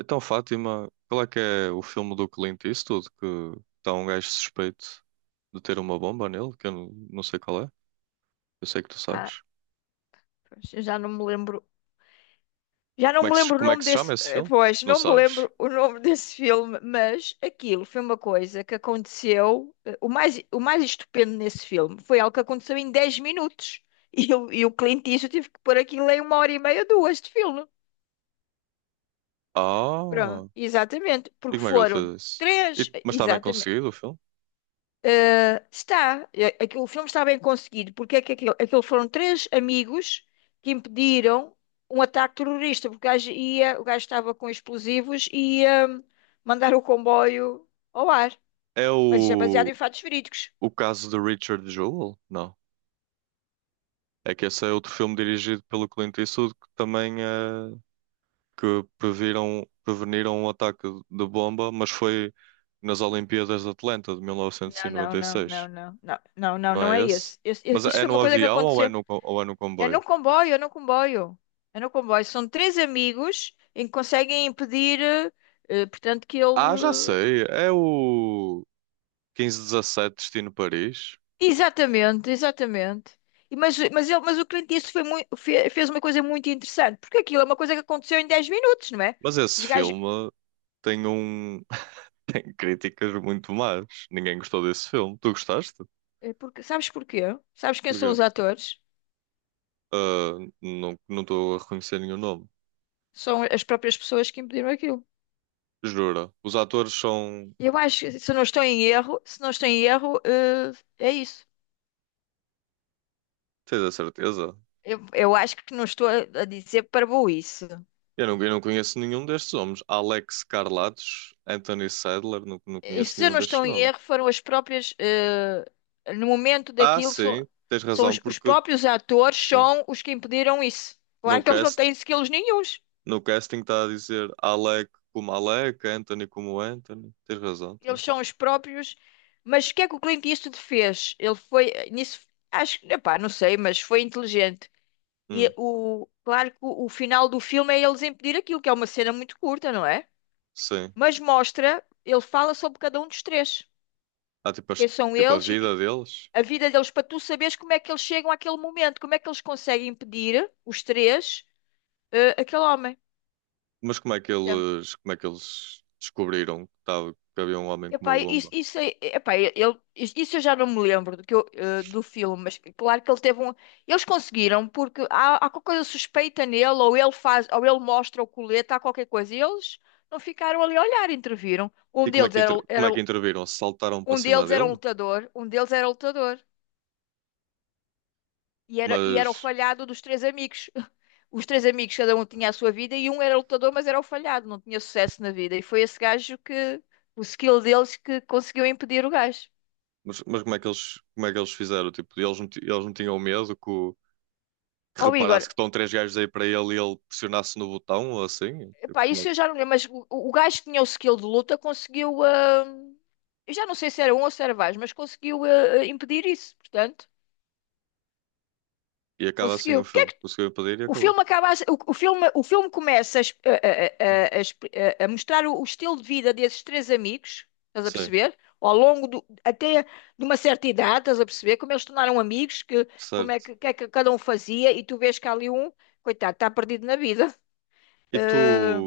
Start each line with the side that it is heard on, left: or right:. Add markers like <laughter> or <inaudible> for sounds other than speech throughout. right: Então, Fátima, qual é que é o filme do Clint Eastwood que está um gajo suspeito de ter uma bomba nele? Que eu não sei qual é. Eu sei que tu
left: Ah,
right: sabes.
left: pois, eu já não me lembro. Já não
right: Como é
left: me
right: que se,
left: lembro o
right: como é
left: nome
right: que se chama
left: desse.
right: esse filme?
left: Pois,
right: Não
left: não me
right: sabes?
left: lembro o nome <laughs> desse filme, mas aquilo foi uma coisa que aconteceu. O mais estupendo nesse filme foi algo que aconteceu em 10 minutos. <laughs> E o Clint Eastwood tive que pôr aquilo em uma hora e meia, duas de filme.
right: Ah!
left: Pronto, exatamente.
right: E
left: Porque
right: como é que ele fez
left: foram
right: isso?
left: três.
right: Mas está bem
left: Exatamente.
right: conseguido o filme?
left: O filme está bem conseguido, porque é que aquilo foram três amigos que impediram um ataque terrorista, porque o gajo estava com explosivos e ia mandar o comboio ao ar.
right: É
left: Mas isto é baseado
right: o,
left: em fatos verídicos.
right: o caso de Richard Jewell? Não. É que esse é outro filme dirigido pelo Clint Eastwood que também é. Que preveniram um ataque de bomba, mas foi nas Olimpíadas de Atlanta de
left: Não, não, não,
right: 1996,
left: não, não, não, não, não,
right: não
left: não
right: é
left: é
right: esse?
left: esse.
right: Mas
left: Isso
right: é
left: foi uma
right: no
left: coisa que
right: avião ou é
left: aconteceu.
right: no, co- ou é no
left: É
right: comboio?
left: no comboio, é no comboio. É no comboio. São três amigos em que conseguem impedir, portanto, que ele.
right: Ah, já sei, é o 15:17 Destino Paris.
left: Exatamente, exatamente. Mas o Clint Eastwood fez uma coisa muito interessante, porque aquilo é uma coisa que aconteceu em 10 minutos, não é?
right: Mas esse
left: Os gajos,
right: filme tem um <laughs> tem críticas muito más. Ninguém gostou desse filme. Tu gostaste?
left: é porque, sabes porquê? Sabes quem são
right: Porquê?
left: os atores?
right: Ah, não estou a reconhecer nenhum nome.
left: São as próprias pessoas que impediram aquilo.
right: Jura? Os atores são.
left: Eu acho que, se não estou em erro, se não estou em erro, eh, é isso.
right: Tens a certeza?
left: Eu acho que não estou a dizer para isso.
right: Eu não conheço nenhum destes nomes. Alex Carlatos, Anthony Sadler, não
left: E
right: conheço
left: se eu
right: nenhum
left: não
right: destes
left: estou em
right: nomes.
left: erro, foram as próprias, no momento
right: Ah,
left: daquilo,
right: sim, tens
left: são
right: razão,
left: os
right: porque
left: próprios atores
right: sim.
left: são os que impediram isso.
right: No
left: Claro que eles não
right: cast,
left: têm skills nenhuns.
right: no casting está a dizer Alec como Alec, Anthony como Anthony. Tens razão,
left: Eles
right: tens.
left: são os próprios. Mas o que é que o Clint Eastwood fez? Ele foi, nisso, acho, epá, não sei, mas foi inteligente.
right: Hum,
left: Claro que o final do filme é eles impedir aquilo, que é uma cena muito curta, não é?
right: sim.
left: Mas mostra, ele fala sobre cada um dos três.
right: Há tipo,
left: Quem são
right: tipo a
left: eles e que
right: vida deles.
left: a vida deles para tu saberes como é que eles chegam àquele momento, como é que eles conseguem impedir, os três, aquele homem.
right: Mas como é que
left: Então,
right: eles, como é que eles descobriram que havia um homem com uma
left: epá, isso,
right: bomba?
left: isso, é- epá, ele, isso eu já não me lembro do filme, mas claro que ele teve um. Eles conseguiram, porque há qualquer coisa suspeita nele, ou ele faz, ou ele mostra o colete, há qualquer coisa. E eles não ficaram ali a olhar, interviram. Um
right: E como é
left: deles
right: que, inter, como é que interviram? Saltaram para
left: um
right: cima
left: deles era um
right: dele?
left: lutador, um deles era lutador. E era o
right: Mas
left: falhado dos três amigos. <laughs> Os três amigos, cada um tinha a sua vida e um era lutador, mas era o falhado, não tinha sucesso na vida. E foi esse gajo que, o skill deles, que conseguiu impedir o gajo.
right: mas como é que eles fizeram? Tipo, eles não tinham medo que
left: Ó Igor,
right: reparasse que estão três gajos aí para ele e ele pressionasse no botão ou assim?
left: pá, isso eu já não lembro, mas o gajo que tinha o skill de luta conseguiu. Eu já não sei se era um ou se era vários, mas conseguiu impedir isso, portanto,
right: E acaba assim o
left: conseguiu.
right: filme. Conseguiu impedir e
left: O
right: acabou.
left: filme acaba a- o filme começa a, es- a exp- a mostrar o estilo de vida desses três amigos, estás a
right: Sim,
left: perceber? Ao longo do, até de uma certa idade, estás a perceber? Como eles se tornaram amigos, que, como é
right: certo.
left: que, o que é que cada um fazia, e tu vês que há ali um, coitado, está perdido na vida.
right: E tu,
left: Eh,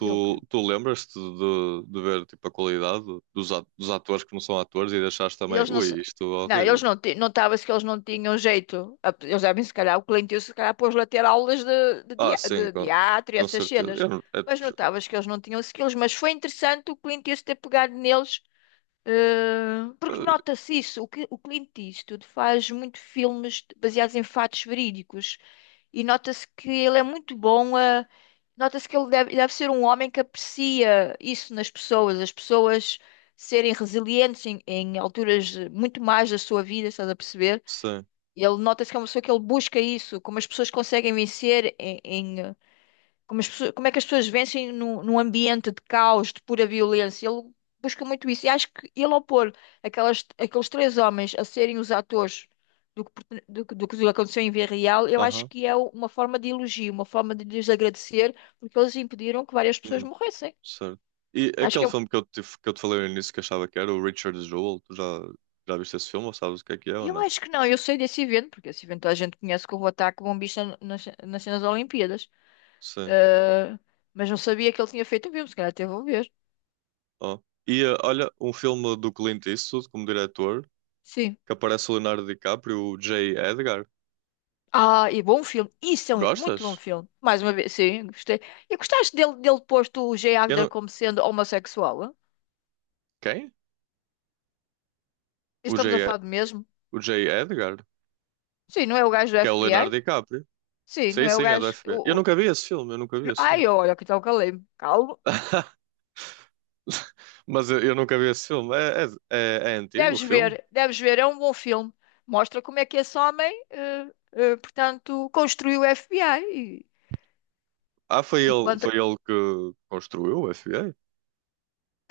left: e eu o quê?
right: tu lembras-te de ver tipo, a qualidade dos atores que não são atores e deixaste também,
left: Eles não, se-
right: ui, isto é
left: não, eles
right: horrível.
left: não, ti- Notava-se que eles não tinham jeito. Eles devem, se calhar, o cliente, se calhar, pôs-lhe a ter aulas de, de,
right: Ah,
left: dia-
right: sim,
left: de, de
right: com,
left: teatro e
right: com
left: essas
right: certeza.
left: cenas.
right: Eu, não- É,
left: Mas notava-se que eles não tinham skills. Mas foi interessante o cliente Eastwood ter pegado neles, porque
right: eh,
left: nota-se isso. O Clint Eastwood faz muito filmes baseados em fatos verídicos. E nota-se que ele é muito bom a. Nota-se que ele deve ser um homem que aprecia isso nas pessoas, as pessoas serem resilientes em alturas muito mais da sua vida, estás a perceber?
right: sim,
left: Ele nota-se que é uma pessoa que ele busca isso, como as pessoas conseguem vencer como é que as pessoas vencem num ambiente de caos, de pura violência? Ele busca muito isso. E acho que ele, ao pôr aquelas, aqueles três homens a serem os atores do que, pertene- do que aconteceu em vida real, eu acho
right: aham.
left: que é uma forma de elogio, uma forma de lhes agradecer, porque eles impediram que várias pessoas
right: Hum.
left: morressem.
right: Certo. E
left: Acho que
right: aquele
left: é um-
right: filme que eu te falei no início que achava que era o Richard Jewell, tu já viste esse filme ou sabes o que é ou
left: Eu
right: não?
left: acho que não, eu sei desse evento, porque esse evento a gente conhece como o ataque bombista nas cenas das Olimpíadas.
right: Sim.
left: Ah, mas não sabia que ele tinha feito um filme, se calhar teve a ver.
right: Ó. E olha, um filme do Clint Eastwood como diretor,
left: Sim.
right: que aparece o Leonardo DiCaprio, o J. Edgar.
left: Ah, e bom filme. Isso é um muito bom
right: Gostas?
left: filme. Mais uma vez, sim, gostei. E gostaste dele posto o Jay
right: Eu
left: Agner
right: não.
left: como sendo homossexual? Hã?
right: Quem? O J.
left: Estamos a
right: E-
left: falar do mesmo?
right: O J. Edgar,
left: Sim, não é o gajo do
right: que é o Leonardo
left: FBI?
right: DiCaprio.
left: Sim, não
right: Sim,
left: é o
right: sim, é do
left: gajo.
right: F FBI. Eu nunca vi esse filme, eu nunca vi esse filme.
left: Ai, olha que tal calei-me. Calmo.
right: <laughs> Mas eu nunca vi esse filme. É, é antigo o filme?
left: Deves ver, é um bom filme. Mostra como é que esse homem, portanto, construiu o FBI e,
right: Ah, foi
left: e
right: ele,
left: quanto,
right: foi ele que construiu o F FBI?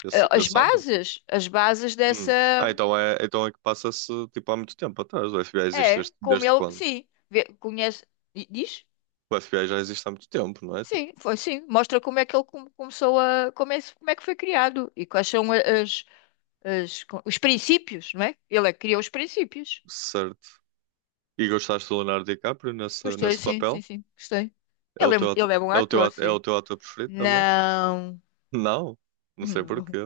right: Esse, esse homem?
left: as bases
right: Hum. Ah,
left: dessa.
right: então é que passa-se tipo há muito tempo atrás. O FBI existe
left: É,
right: desde,
left: como
right: desde
left: ele,
right: quando?
left: sim, conhece. Diz?
right: O FBI já existe há muito tempo, não é? Tipo,
left: Sim, foi sim. Mostra como é que ele começou a. Como é que foi criado e quais são as, os princípios, não é? Ele é que criou os princípios.
right: certo. E gostaste do Leonardo DiCaprio nesse,
left: Gostei,
right: nesse
left: sim, sim,
right: papel?
left: sim, gostei.
right: É o
left: Ele é,
right: teu, ato-
left: ele é bom
right: é o
left: ator, sim.
right: teu ator preferido também?
left: Não,
right: Não, não sei porquê.
left: não.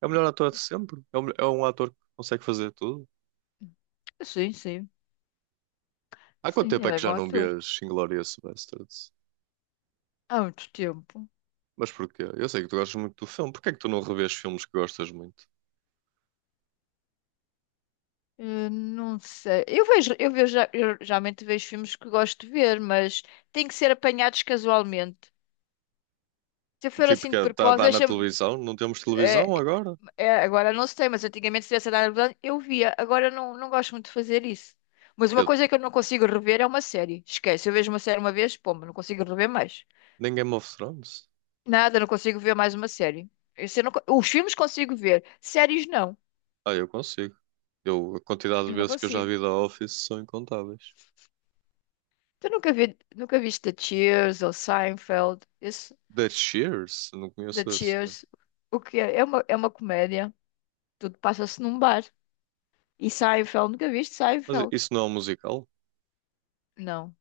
right: É o melhor ator de sempre. É um ator que consegue fazer tudo.
left: Sim, sim,
right: Há quanto
left: sim,
right: tempo é
left: ele é
right: que
left: bom
right: já não
left: ator.
right: vês Inglourious Basterds?
left: Há muito tempo.
right: Mas porquê? Eu sei que tu gostas muito do filme. Porquê é que tu não revês filmes que gostas muito?
left: Eu não sei. Eu geralmente vejo filmes que gosto de ver, mas tem que ser apanhados casualmente. Se eu for
right: Tipo,
left: assim
right: que
left: de
right: está a
left: propósito,
right: dar na
left: deixa-me.
right: televisão? Não temos
left: É,
right: televisão agora?
left: é, agora não sei, mas antigamente se tivesse dado, vontade, eu via. Agora eu não gosto muito de fazer isso. Mas uma coisa que eu não consigo rever é uma série. Esquece, eu vejo uma série uma vez, pomba, não consigo rever mais.
right: Nem Game of Thrones?
left: Nada, não consigo ver mais uma série. Isso eu não co- Os filmes consigo ver, séries não.
right: Ah, eu consigo. Eu, a quantidade de
left: Eu não
right: vezes que eu já
left: consigo.
right: vi The Office são incontáveis.
left: Tu nunca viste The Cheers ou Seinfeld? Isso,
right: The Cheers? Não
left: The
right: conheço esse, cara.
left: Cheers. O que é? É uma comédia. Tudo passa-se num bar. E Seinfeld, nunca viste
right: Mas
left: Seinfeld?
right: isso não é um musical?
left: Não,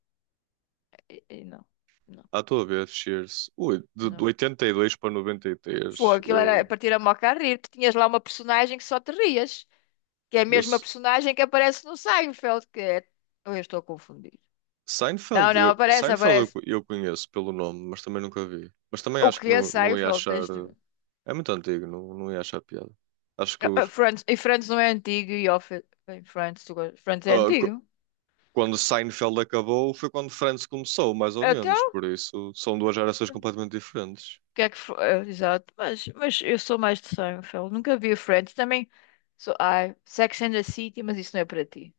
left: E não, não,
right: À tua vez, Cheers. Ui, de
left: não.
right: 82 para 93.
left: Foi, aquilo era para tirar uma a rir. Tu tinhas lá uma personagem que só te rias, que é a
right: Eu,
left: mesma
right: s-
left: personagem que aparece no Seinfeld, que é. Ou eu estou a confundir. Não, não, aparece,
right: Seinfeld eu,
left: aparece.
right: co- eu conheço pelo nome, mas também nunca vi. Mas também
left: O
right: acho que
left: que é
right: não, não ia
left: Seinfeld?
right: achar.
left: Tens de ver.
right: É muito antigo, não ia achar piada. Acho que
left: Ah,
right: os.
left: Friends, e Friends não é antigo e Office. Bem, Friends, tu Friends é antigo.
right: Quando Seinfeld acabou foi quando Friends começou, mais ou
left: Então,
right: menos.
left: o
right: Por isso, são duas gerações completamente diferentes.
left: que é que foi? Ah, exato, mas eu sou mais de Seinfeld. Nunca vi Friends. Também sou. Ai, Sex and the City, mas isso não é para ti.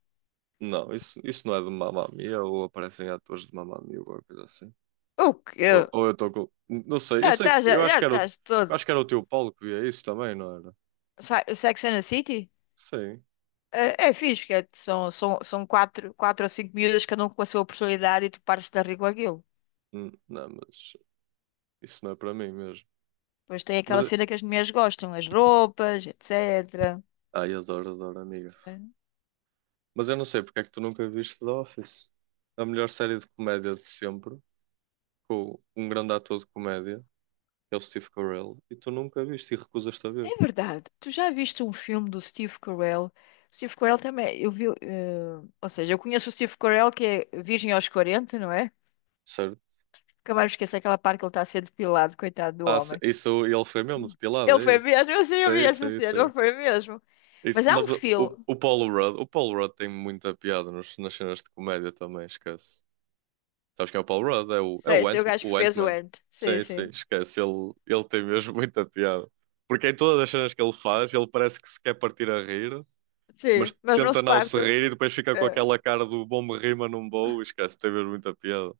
right: Não, isso não é de Mamma Mia ou aparecem atores de Mamma Mia ou alguma coisa assim.
left: O quê?
right: Ou eu estou com. Não sei, eu
left: Já
right: sei, que-
left: estás, já
right: eu acho
left: já
right: que era o,
left: estás
right: eu
left: todo.
right: acho que era o teu Paulo que via isso também, não era?
left: Sex and the City?
right: Sim.
left: É fixe, que são quatro, quatro ou cinco miúdas, cada um com a sua personalidade, e tu pares de dar rir com aquilo.
right: Não, mas isso não é para mim mesmo.
left: Depois tem
right: Mas,
left: aquela
right: eu-
left: cena que as mulheres gostam, as roupas, etc.
right: Ai, adoro, adoro, amiga. Mas eu não sei porque é que tu nunca viste The Office. A melhor série de comédia de sempre, com um grande ator de comédia, é o Steve Carell, e tu nunca viste e recusas-te a ver,
left: É verdade. Tu já viste um filme do Steve Carell? Steve Carell também, eu vi, ou seja, eu conheço o Steve Carell que é virgem aos 40, não é?
right: certo?
left: Nunca mais me esqueço aquela parte que ele está a ser depilado, coitado do
right: Ah,
left: homem.
right: isso ele foi mesmo depilado,
left: Ele foi
right: aí.
left: mesmo, eu sei, eu vi
right: Sei,
left: essa
right: sei,
left: cena, ele
right: sei.
left: foi mesmo.
right: Isso,
left: Mas há um
right: mas o, o,
left: filme,
right: o Paul Rudd, o Paul Rudd tem muita piada nas cenas de comédia também, esquece. Sabes quem é o Paul Rudd? É o, é
left: sei,
right: o
left: sei o
right: Ant,
left: gajo que
right: o
left: fez o
right: Ant-Man.
left: Ant, sim,
right: Sim, sim,
left: sim.
right: esquece. Ele tem mesmo <laughs> muita piada. Porque em todas as cenas que ele faz, ele parece que se quer partir a rir, mas
left: Sim, mas não
right: tenta
left: se
right: não se
left: parte.
right: rir e depois fica com
left: É.
right: aquela cara do bom me rir, mas não vou, esquece, tem mesmo muita piada.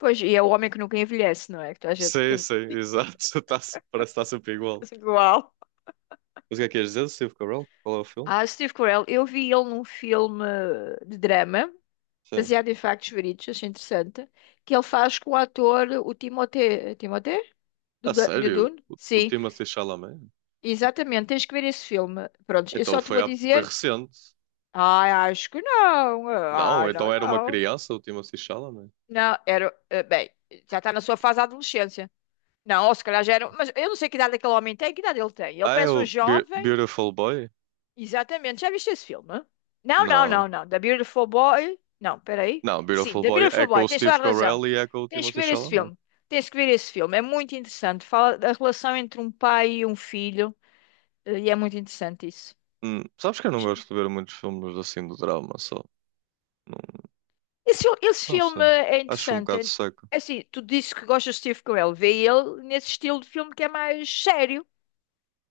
left: Pois, e é o homem que nunca envelhece, não é? Que a gente
right: Sim,
left: tem
right: sim, exato. <laughs> Tá, parece que está sempre
left: <laughs>
right: igual.
left: assim, igual.
right: Mas o que é que ias dizer do Steve Carell? Qual é o filme?
left: Ah, Steve Carell, eu vi ele num filme de drama,
right: Sim.
left: baseado em factos verídicos, achei interessante, que ele faz com o ator, o Timothée, é Timothée? Do,
right: A
left: Du- do
right: sério?
left: Dune?
right: O
left: Sim,
right: Timothée Chalamet?
left: exatamente, tens que ver esse filme. Pronto, eu
right: Então
left: só te
right: foi,
left: vou
right: há- foi
left: dizer,
right: recente.
left: acho que não,
right: Não, então
left: não,
right: era uma
left: não.
right: criança o Timothée Chalamet.
left: Não, era, bem, já está na sua fase da adolescência. Não, ou se calhar já era, mas eu não sei que idade aquele homem tem, que idade ele tem. Ele
right: Ah, é
left: parece um
right: o
left: jovem.
right: Beautiful Boy?
left: Exatamente. Já viste esse filme? Não, não,
right: Não.
left: não, não. The Beautiful Boy. Não, peraí.
right: Não,
left: Sim,
right: Beautiful
left: The
right: Boy é
left: Beautiful
right: com
left: Boy.
right: o
left: Tens toda
right: Steve
left: a razão.
right: Carell e é com o
left: Tens que
right: Timothée
left: ver esse
right: Chalamet.
left: filme. Tens que ver esse filme. É muito interessante. Fala da relação entre um pai e um filho. E é muito interessante isso.
right: Sabes que eu não gosto de ver muitos filmes assim de drama, só. Não,
left: Esse
right: não
left: filme
right: sei.
left: é
right: Acho um
left: interessante.
right: bocado
left: É
right: seco.
left: é assim, tu dizes que gostas de Steve Carell. Vê ele nesse estilo de filme que é mais sério.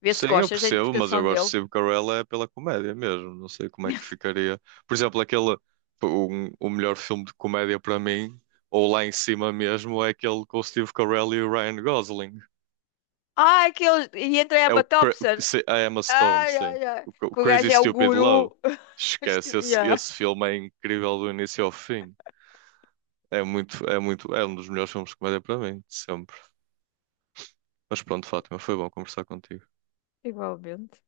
left: Vê se
right: Sim, eu
left: gostas da
right: percebo, mas eu
left: interpretação
right: gosto de
left: dele.
right: Steve Carell é pela comédia mesmo. Não sei como é que
left: <laughs>
right: ficaria. Por exemplo, aquele o melhor filme de comédia para mim, ou lá em cima mesmo, é aquele com o Steve Carell e o Ryan Gosling.
left: Ah, aquele. E entra a
right: É o
left: Emma
right: Cra-
left: Thompson.
right: se- a Emma Stone,
left: Ai,
right: sim.
left: ai, ai,
right: O Crazy
left: Kugage é o
right: Stupid Love.
left: guru. <laughs>
right: Esquece, esse,
left: Ya.
right: esse filme é incrível do início ao fim. É um dos melhores filmes de comédia para mim, de sempre. Mas pronto, Fátima, foi bom conversar contigo.
left: Igualmente.